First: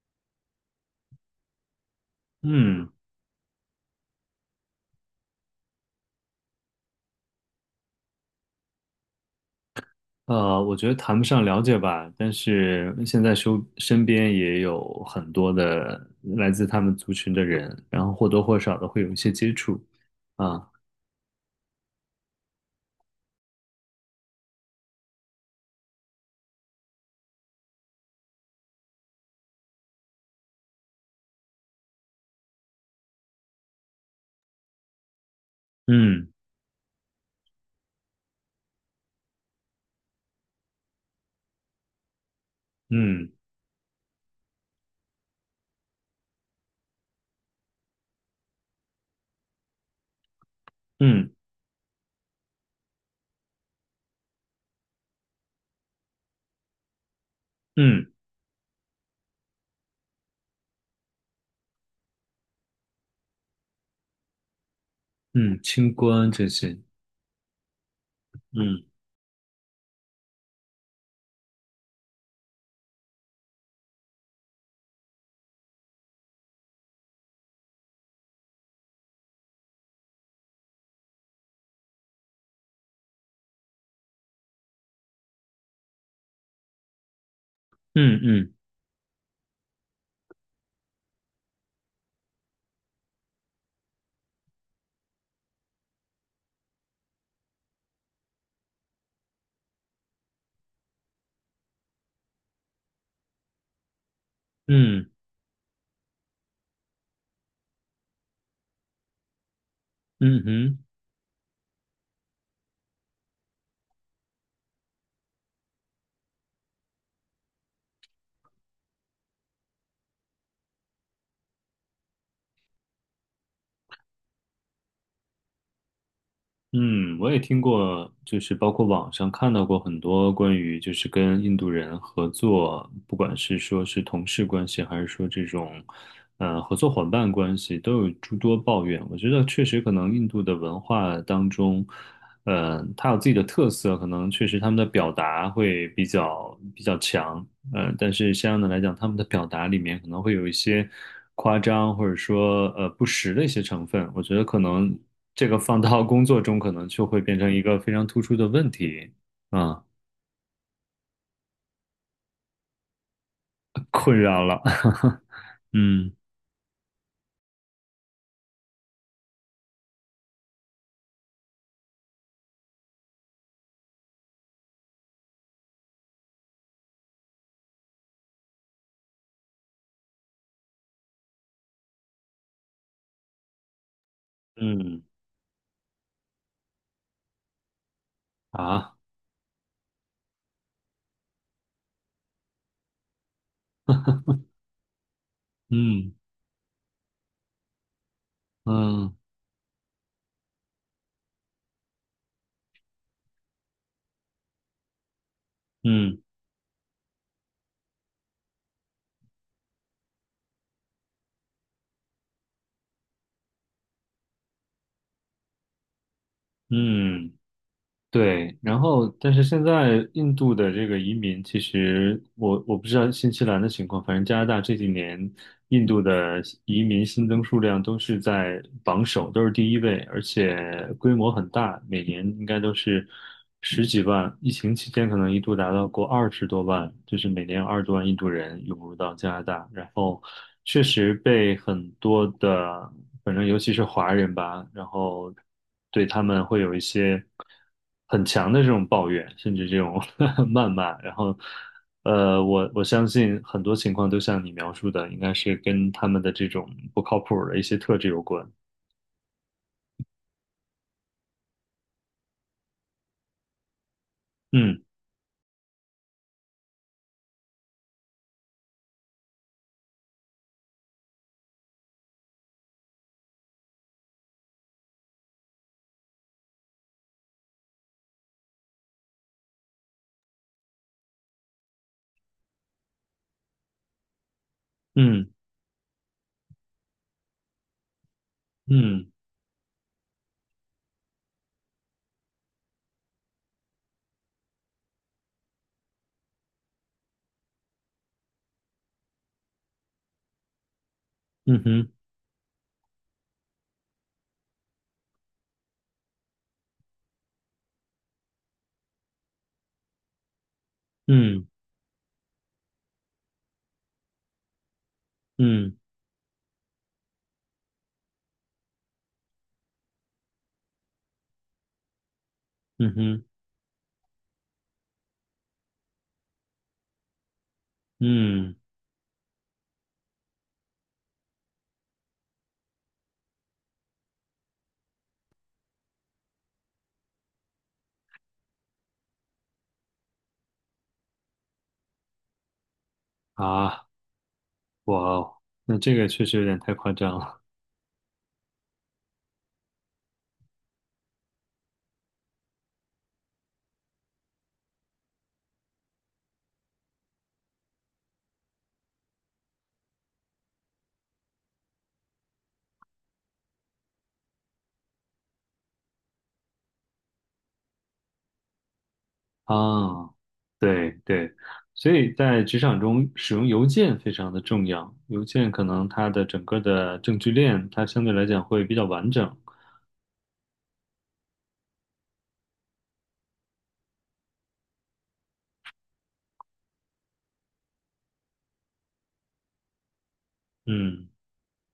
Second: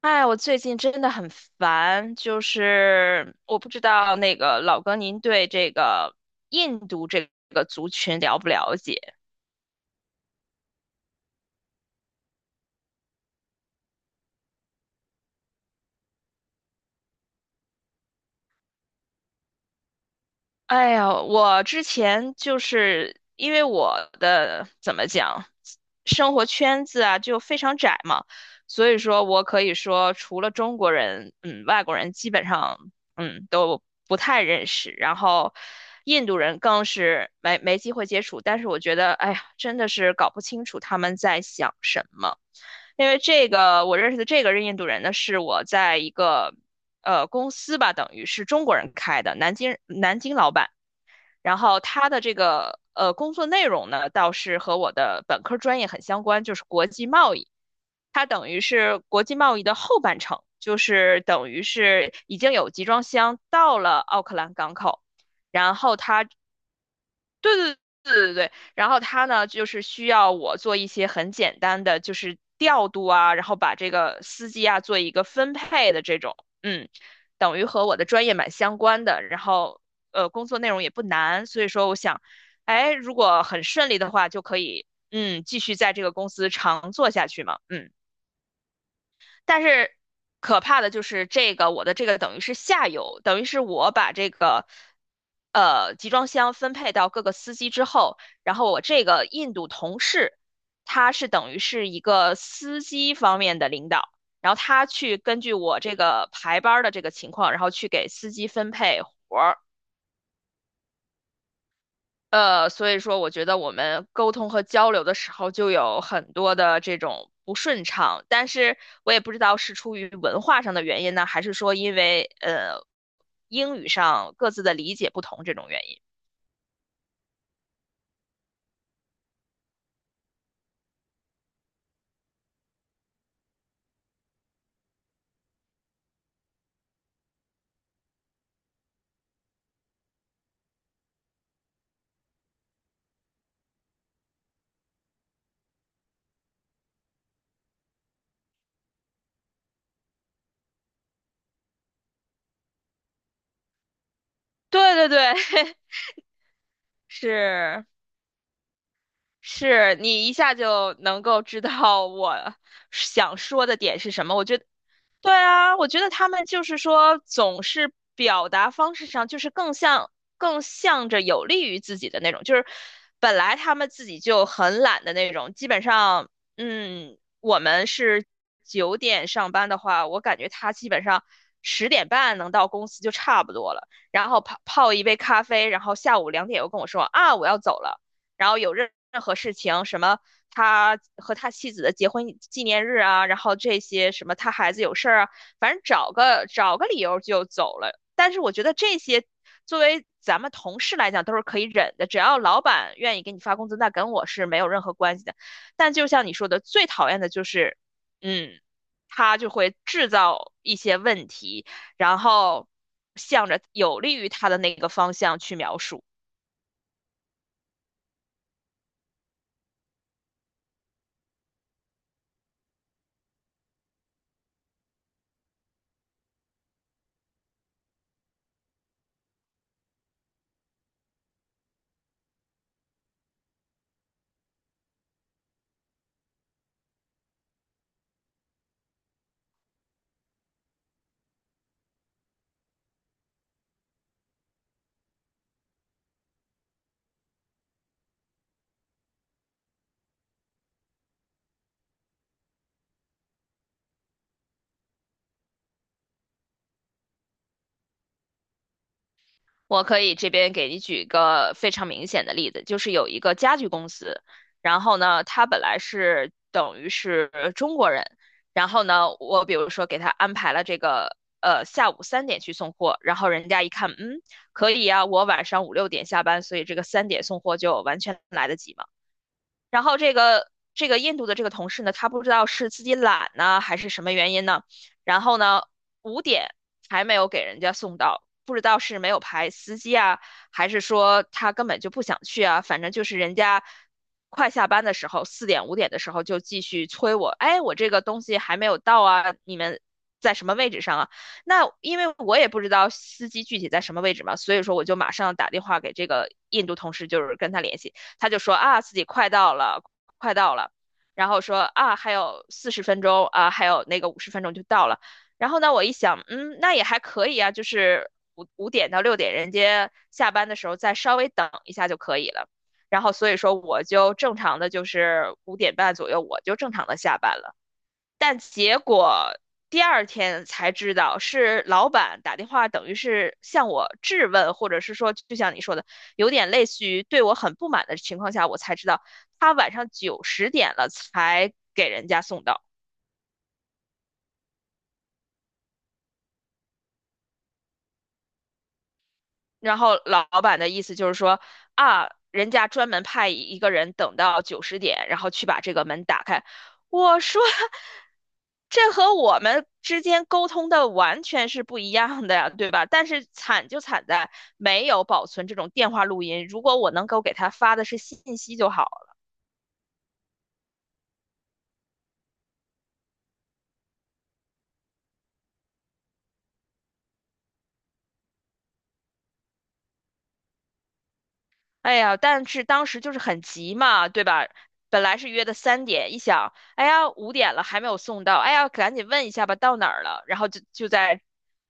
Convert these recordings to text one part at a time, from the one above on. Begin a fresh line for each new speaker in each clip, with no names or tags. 哎，我最近真的很烦，就
嗯，
是我不知道那个老哥，您对这个印度这个族群了不了解？
呃，我觉得谈不上了解吧，但是现在身边也有很多的来自他们族群的人，然后或多或少的会有一些接触啊，
哎呀，我之前就是因为我的怎么讲，生活圈子啊就非常窄嘛，所以说我可以说除了中国人，嗯，外国人基本上都不太认识，然后印
嗯
度人更是没机会接触。但是我觉得，哎呀，真的是搞不清楚他们在想什么，因为
嗯
这个我认识的这个印度人呢，是我在一个，公司吧，等于是中国人开的，南京老板。
嗯
然后他的这个工作内容呢，倒是和我的本科专业很相关，就是国际贸易。
嗯
它等于是国际贸易的后半程，就是等于是已经有集装箱到了奥克兰港口，
嗯，
然
清
后
官这些，
对对对，
嗯
然后他呢，就是需要我做一些很简单的，就是调度啊，然后把这个司机啊做一个分配的这种，嗯，等于和我的专业蛮相关的，然后工作内容也不难，所以说我想，哎，如果很顺利的话，就可以，继续在这个公司长做下去嘛，嗯。
嗯嗯
但是可怕的就是这个，我的这个等于是下游，等于是我把这个集装箱分配到各个司机之后，然后我这个印度同事，他是等于是一个司机方面的领导，然后他
嗯
去根据我这个排班儿的这个情况，然后去给司机分配活儿。
嗯哼。
所以说我觉得我们沟通和交流的时候就有很多的这种不顺畅，但是我也不知道是出于文化上的原因呢，还是说因为英语上各自的理解不同这种原因。
嗯，我也听过，就是包括网上看到过很多关于就是跟印度人合作，不管是说是同事关系，还是说这种合作伙伴关系，都有诸多抱怨。我觉得确实可能印度的文化当中，它有自己的特色，可能确实他们的表达会比较强。但是相应的来讲，他们的表达里面可能会有一些夸张，或者说不实的一些成分。我觉得可
对
能
对对，
这个放到工作中，可能就 会变成一个
是
非常突出的问题啊，
是，你一下就能够知道我想说的 点是
困
什么。
扰
我觉
了。
得 对啊，我觉得
嗯
他们就是说，总是表达方式上就是更向着有利于自己的那种，就是本来他们自己就很懒的那种，基本上，我们是9点上班的话，我感觉他基本上10点半能到公司就差不多了，然后泡泡
嗯
一杯咖啡，然后下午2点又跟我说啊我要走了，然后有任
啊
任何事情什么他和他妻子的结婚纪念日啊，然后这些什么他孩子有事儿啊，反正
嗯
找个理由就走了。但是我觉得这
嗯
些作为咱们同事来讲都是可以忍的，只要老板愿意给你发工资，那跟我是没有任何关系的。但就
嗯
像你说的，最讨厌的就是，嗯，他就会制造一些问题，然后向着有利于他的那个方向去描述。
嗯。对，然后但是现在印度的这个移民，其实我不知道新西兰的情况，反正加拿大这几年印度的移民新增数量都是在榜首，都是第一位，而且规模很大，每年应该都是十几万，疫情期间可能一度达到过二十多万，就是每年有二十多万印度人涌入到加拿大，然后确实被很多的，反正尤其是华人吧，然后对他们会有一些。很强的这种抱怨，甚至这种 谩骂，然后，我相信很多情况都像你描述的，应该是跟他们的这种不靠谱的一些特质有关。
我可以这边给你举一个非常明显的例子，就是有一个家具公司，
嗯
然后呢，他本来是等于是中国人，然后呢，我比如说给他安排了这个下午3点去送货，然后人家一看，嗯，可以啊，我晚上5、6点下班，所以这个三点送货就完全来得及嘛。然后这个印度的这个同事呢，他不知道是自己懒呢，还是什么原因呢？然
嗯
后呢，五点还没有给人家送到，不知道是
嗯
没有排司机啊，还是说他根本就不想去啊？反正就是人家快下班的时候，4、5点的时候就继续催我，哎，我这个东西还没有到啊，你们。在什么位置上啊？
嗯
那
哼
因为我也不知道司机具体在什么位置嘛，所以说我就马上打电话给这个印度同事，就是跟他联系。他就说啊，自己快到了，快到了，然后
嗯
说啊，还有40分钟啊，还有那个50分钟就到了。然后
嗯
呢，我一想，嗯，那也还可以啊，就是五点到六点，人家下班的时候再稍微等一下就可以了。
嗯
然后
哼
所以说，我就正常的就是5点半左右，我就正常的下班了。但
嗯
结果第二天才知道，是老板打电话，等于是向我质问，或者是说，就像你说的，有点类似于对我很不满的情况下，我才知道他晚上九十点了才给人家送到。
啊，哇哦，那这个确实有点太夸张了
然后老板的意思就是说啊，人家专门派一个人等到九十点，然后去把这个门打开。我说，这和我们之间沟通的完全是不一样的呀，对吧？但是惨就惨在没有保存这种电话录音。如果我能够给他发的是信息就好。
啊！对对，所以在职场中使用邮件非常的重要，邮件可能它的整个的证据链它相对来讲会比较完整。
哎呀，但是当时就是很急嘛，对吧？本来是约的三点，一想，哎呀，五点了还没有送到，哎呀，赶紧问一下吧，到哪儿了？然后就就
嗯
在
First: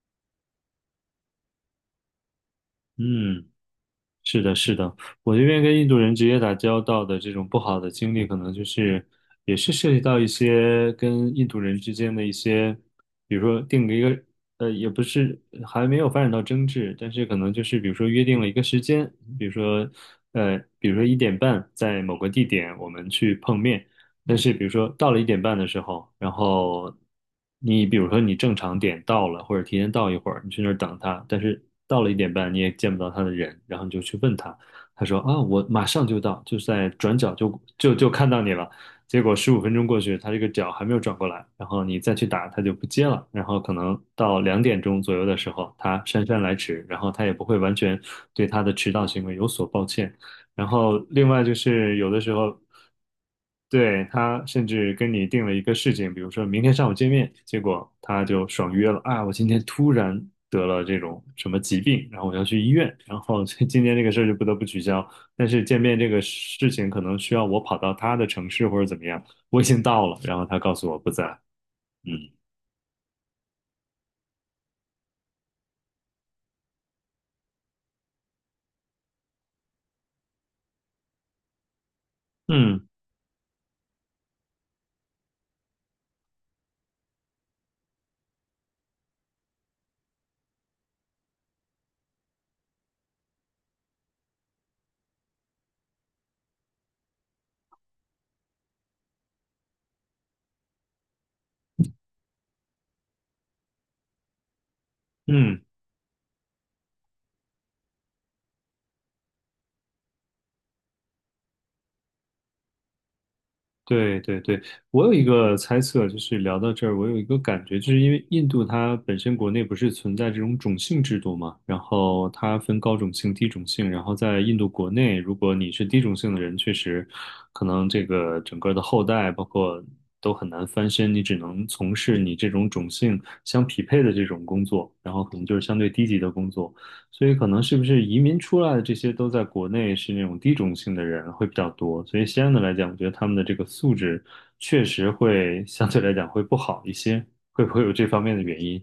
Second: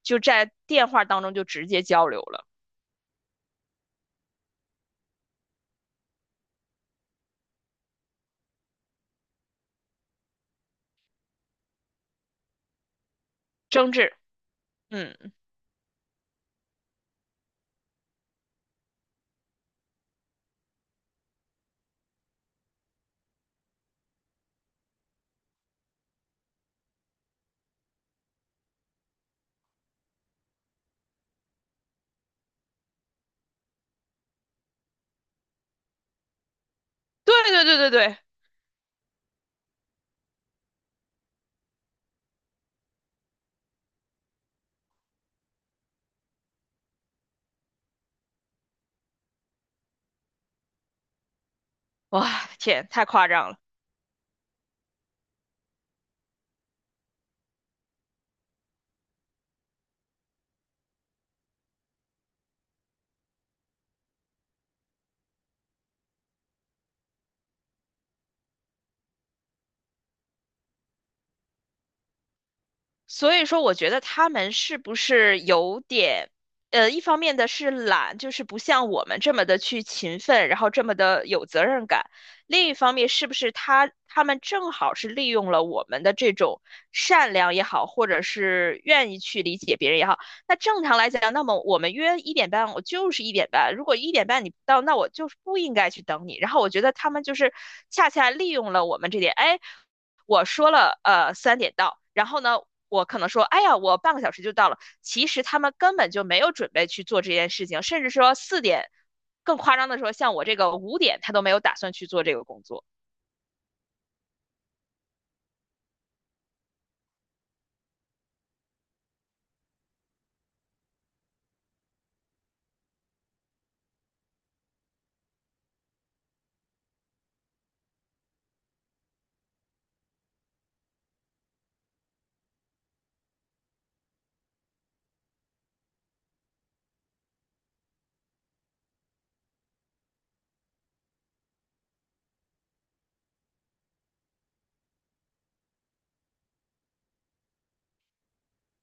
就在电话当中就直接交流了，
嗯，是的，是的，我这边跟印度人直接打交道的这种不好的经历，可能就是也是涉及到一些跟印度人之间的一些，比如说定
争
了一
执。
个，也不
嗯，
是还没有发展到争执，但是可能就是比如说约定了一个时间，比如说，比如说一点半在某个地点我们去碰面，但是比如说到了一点半的时候，然后你比如说你正常点到了，或者提前到一会儿，你去那儿等他，但是到了一点半你也见不到他的人，然后你就去问他，他说啊，我马上就到，就在转角
对
就
对对对
就就
对，
看到你了。结果15分钟过去，他这个脚还没有转过来，然后你再去打，他就不接了。然后可能到2点钟左右的时候，他姗姗来迟，然后他也不会完全对他的迟到行为有所抱歉。然后另外就是有的
哇，
时候
天，太夸张了。
对，他甚至跟你定了一个事情，比如说明天上午见面，结果他就爽约了啊！我今天突然得了这种什么疾病，然后我要去医院，然后 这今天这个事儿就不得不取消。但是见面这个事情可能需要我跑到他的城市或者怎么样，我已经到了，然后他告诉我不在。嗯
所以说，我觉得他们是不是有点，一方面的是懒，就是不像我们这么的去勤奋，然后这么的有责任感；另一
嗯
方面，是不是他们正好是利用了我们的这种善良也好，或者是愿意去理解别人也好，那正常来讲，那么我们约一点半，我就是一点半。如果一点半你不到，那我就是不应该去等你。然后我觉得他们就是恰恰利用了我们这点，哎，我说了3点到，然后呢，我可能说，哎呀，我半个小时就到了。其实他
嗯，
们根本就没有准备去做这件事情，甚至说四点，更夸张的说，像我这个五点，他都没有打算去做这个工作。
对对对，我有一个猜测，就是聊到这儿，我有一个感觉，就是因为印度它本身国内不是存在这种种姓制度嘛，然后它分高种姓、低种姓，然后在印度国内，如果你是低种姓的人，确实可能这个整个的后代包括都很难翻身，你只能从事你这种种姓相匹配的这种工作，然后可能就是相对低级的工作。所以可能是不是移民出来的这些都在国内是那种低种姓的人会比较多，所以相对来讲，我觉得他们的这个素质确实会相对来讲会不好一些，会不会有这方面的原因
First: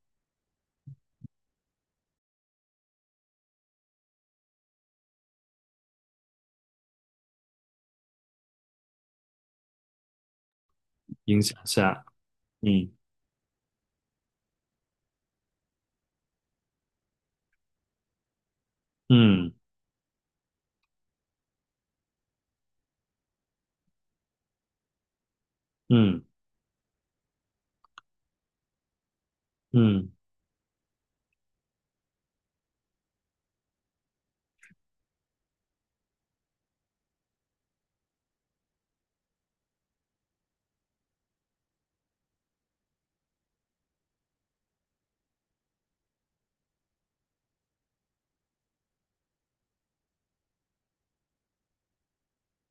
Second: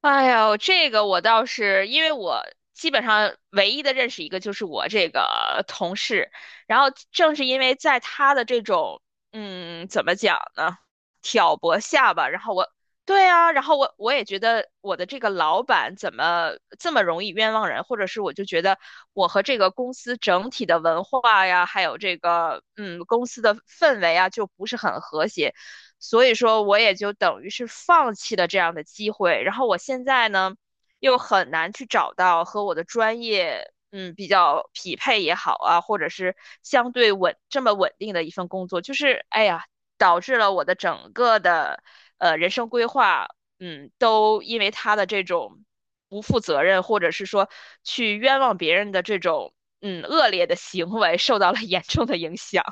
哎呦，这个我倒是，因为我基本上唯一的认识一个就是我这个同事，然后正是因为在他的这种，怎么讲呢，
影
挑
响
拨
下？
下吧，然后我，
嗯
对啊，然后我也觉得我的这个老板怎么这么容易冤枉人，或者是我就觉得我和
嗯
这个公司整体的文化呀，还有这个，公司的氛围啊，就不是很和谐。
嗯
所以说我也就等于是放弃了这样的机会。然后我现
嗯
在呢，又很难去找到和我的专业。嗯，比较匹配也好啊，或者是相对这么稳定的一份工作，就是哎呀，导致了我的整个的人生规划，都因为他的这种不负责任，或者是说去冤枉别人的这种恶劣的行为，受到了严重的影响。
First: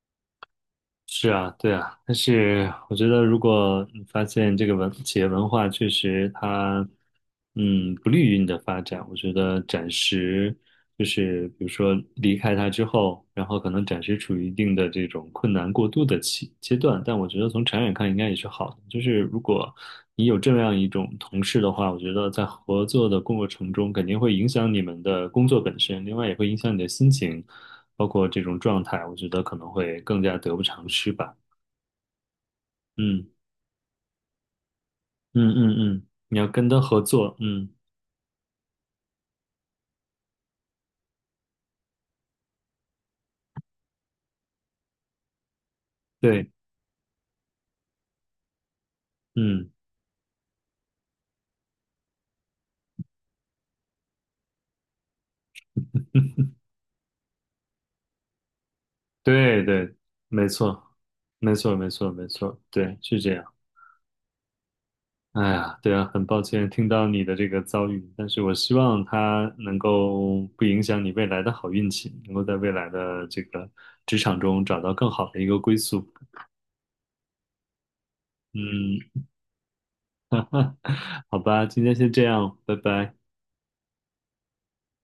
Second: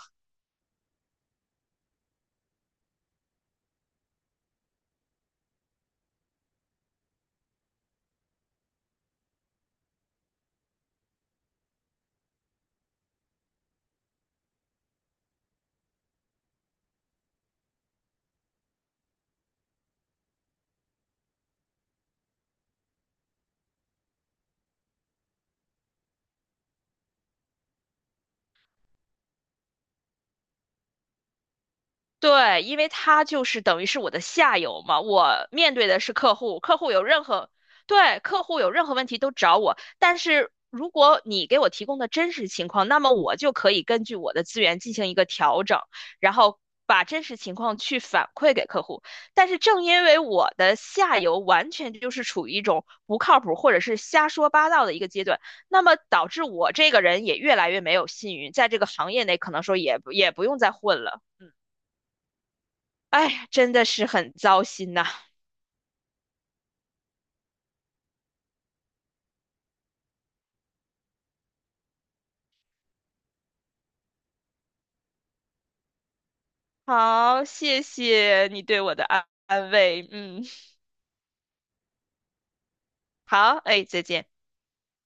是啊，对啊，但是我觉得，如果你发现这个文企业文化确实它，嗯，不利于你的发展，我觉得暂时就是比如说离开它之后，然后可能暂时处于一定的这种困难过渡的期阶段，但我觉得从长远看应该也是好的。就是如果你有这样一种同事的话，我觉得在合作的过程中肯定会影响你们的工作本身，另外也会影响你的心情。包括这种状态，我觉得可能会更加得不偿失吧。
对，因为他
嗯
就是等于是我的下游嘛，
嗯
我面对
嗯
的
嗯，
是客
你要
户，
跟
客
他
户
合
有任
作，
何，
嗯，
对，客户有任何问题都找我。但是如果你给我提供的真实情况，那么我就可以根据我的资源进行一个调整，然
对，
后把真实情况去反馈给客户。但是
嗯，
正因为我的下游完全就是处于一种不靠谱或者是瞎说八道的一个阶段，那么导致我这个人也越来越没有信誉，在这个行业内可
对
能说
对，
也不也不
没
用再
错，
混了。
没错，没错，没错，对，是
哎
这
呀
样。
真的是很糟心呐。
哎呀，对啊，很抱歉听到你的这个遭遇，但是我希望他能够不影响你未来的好运气，能够在未来的这个职场中找到更好的一个归宿。
好，谢谢你对我的
嗯，
安慰。嗯，
好吧，今天先这样，拜拜。
好，哎，再见。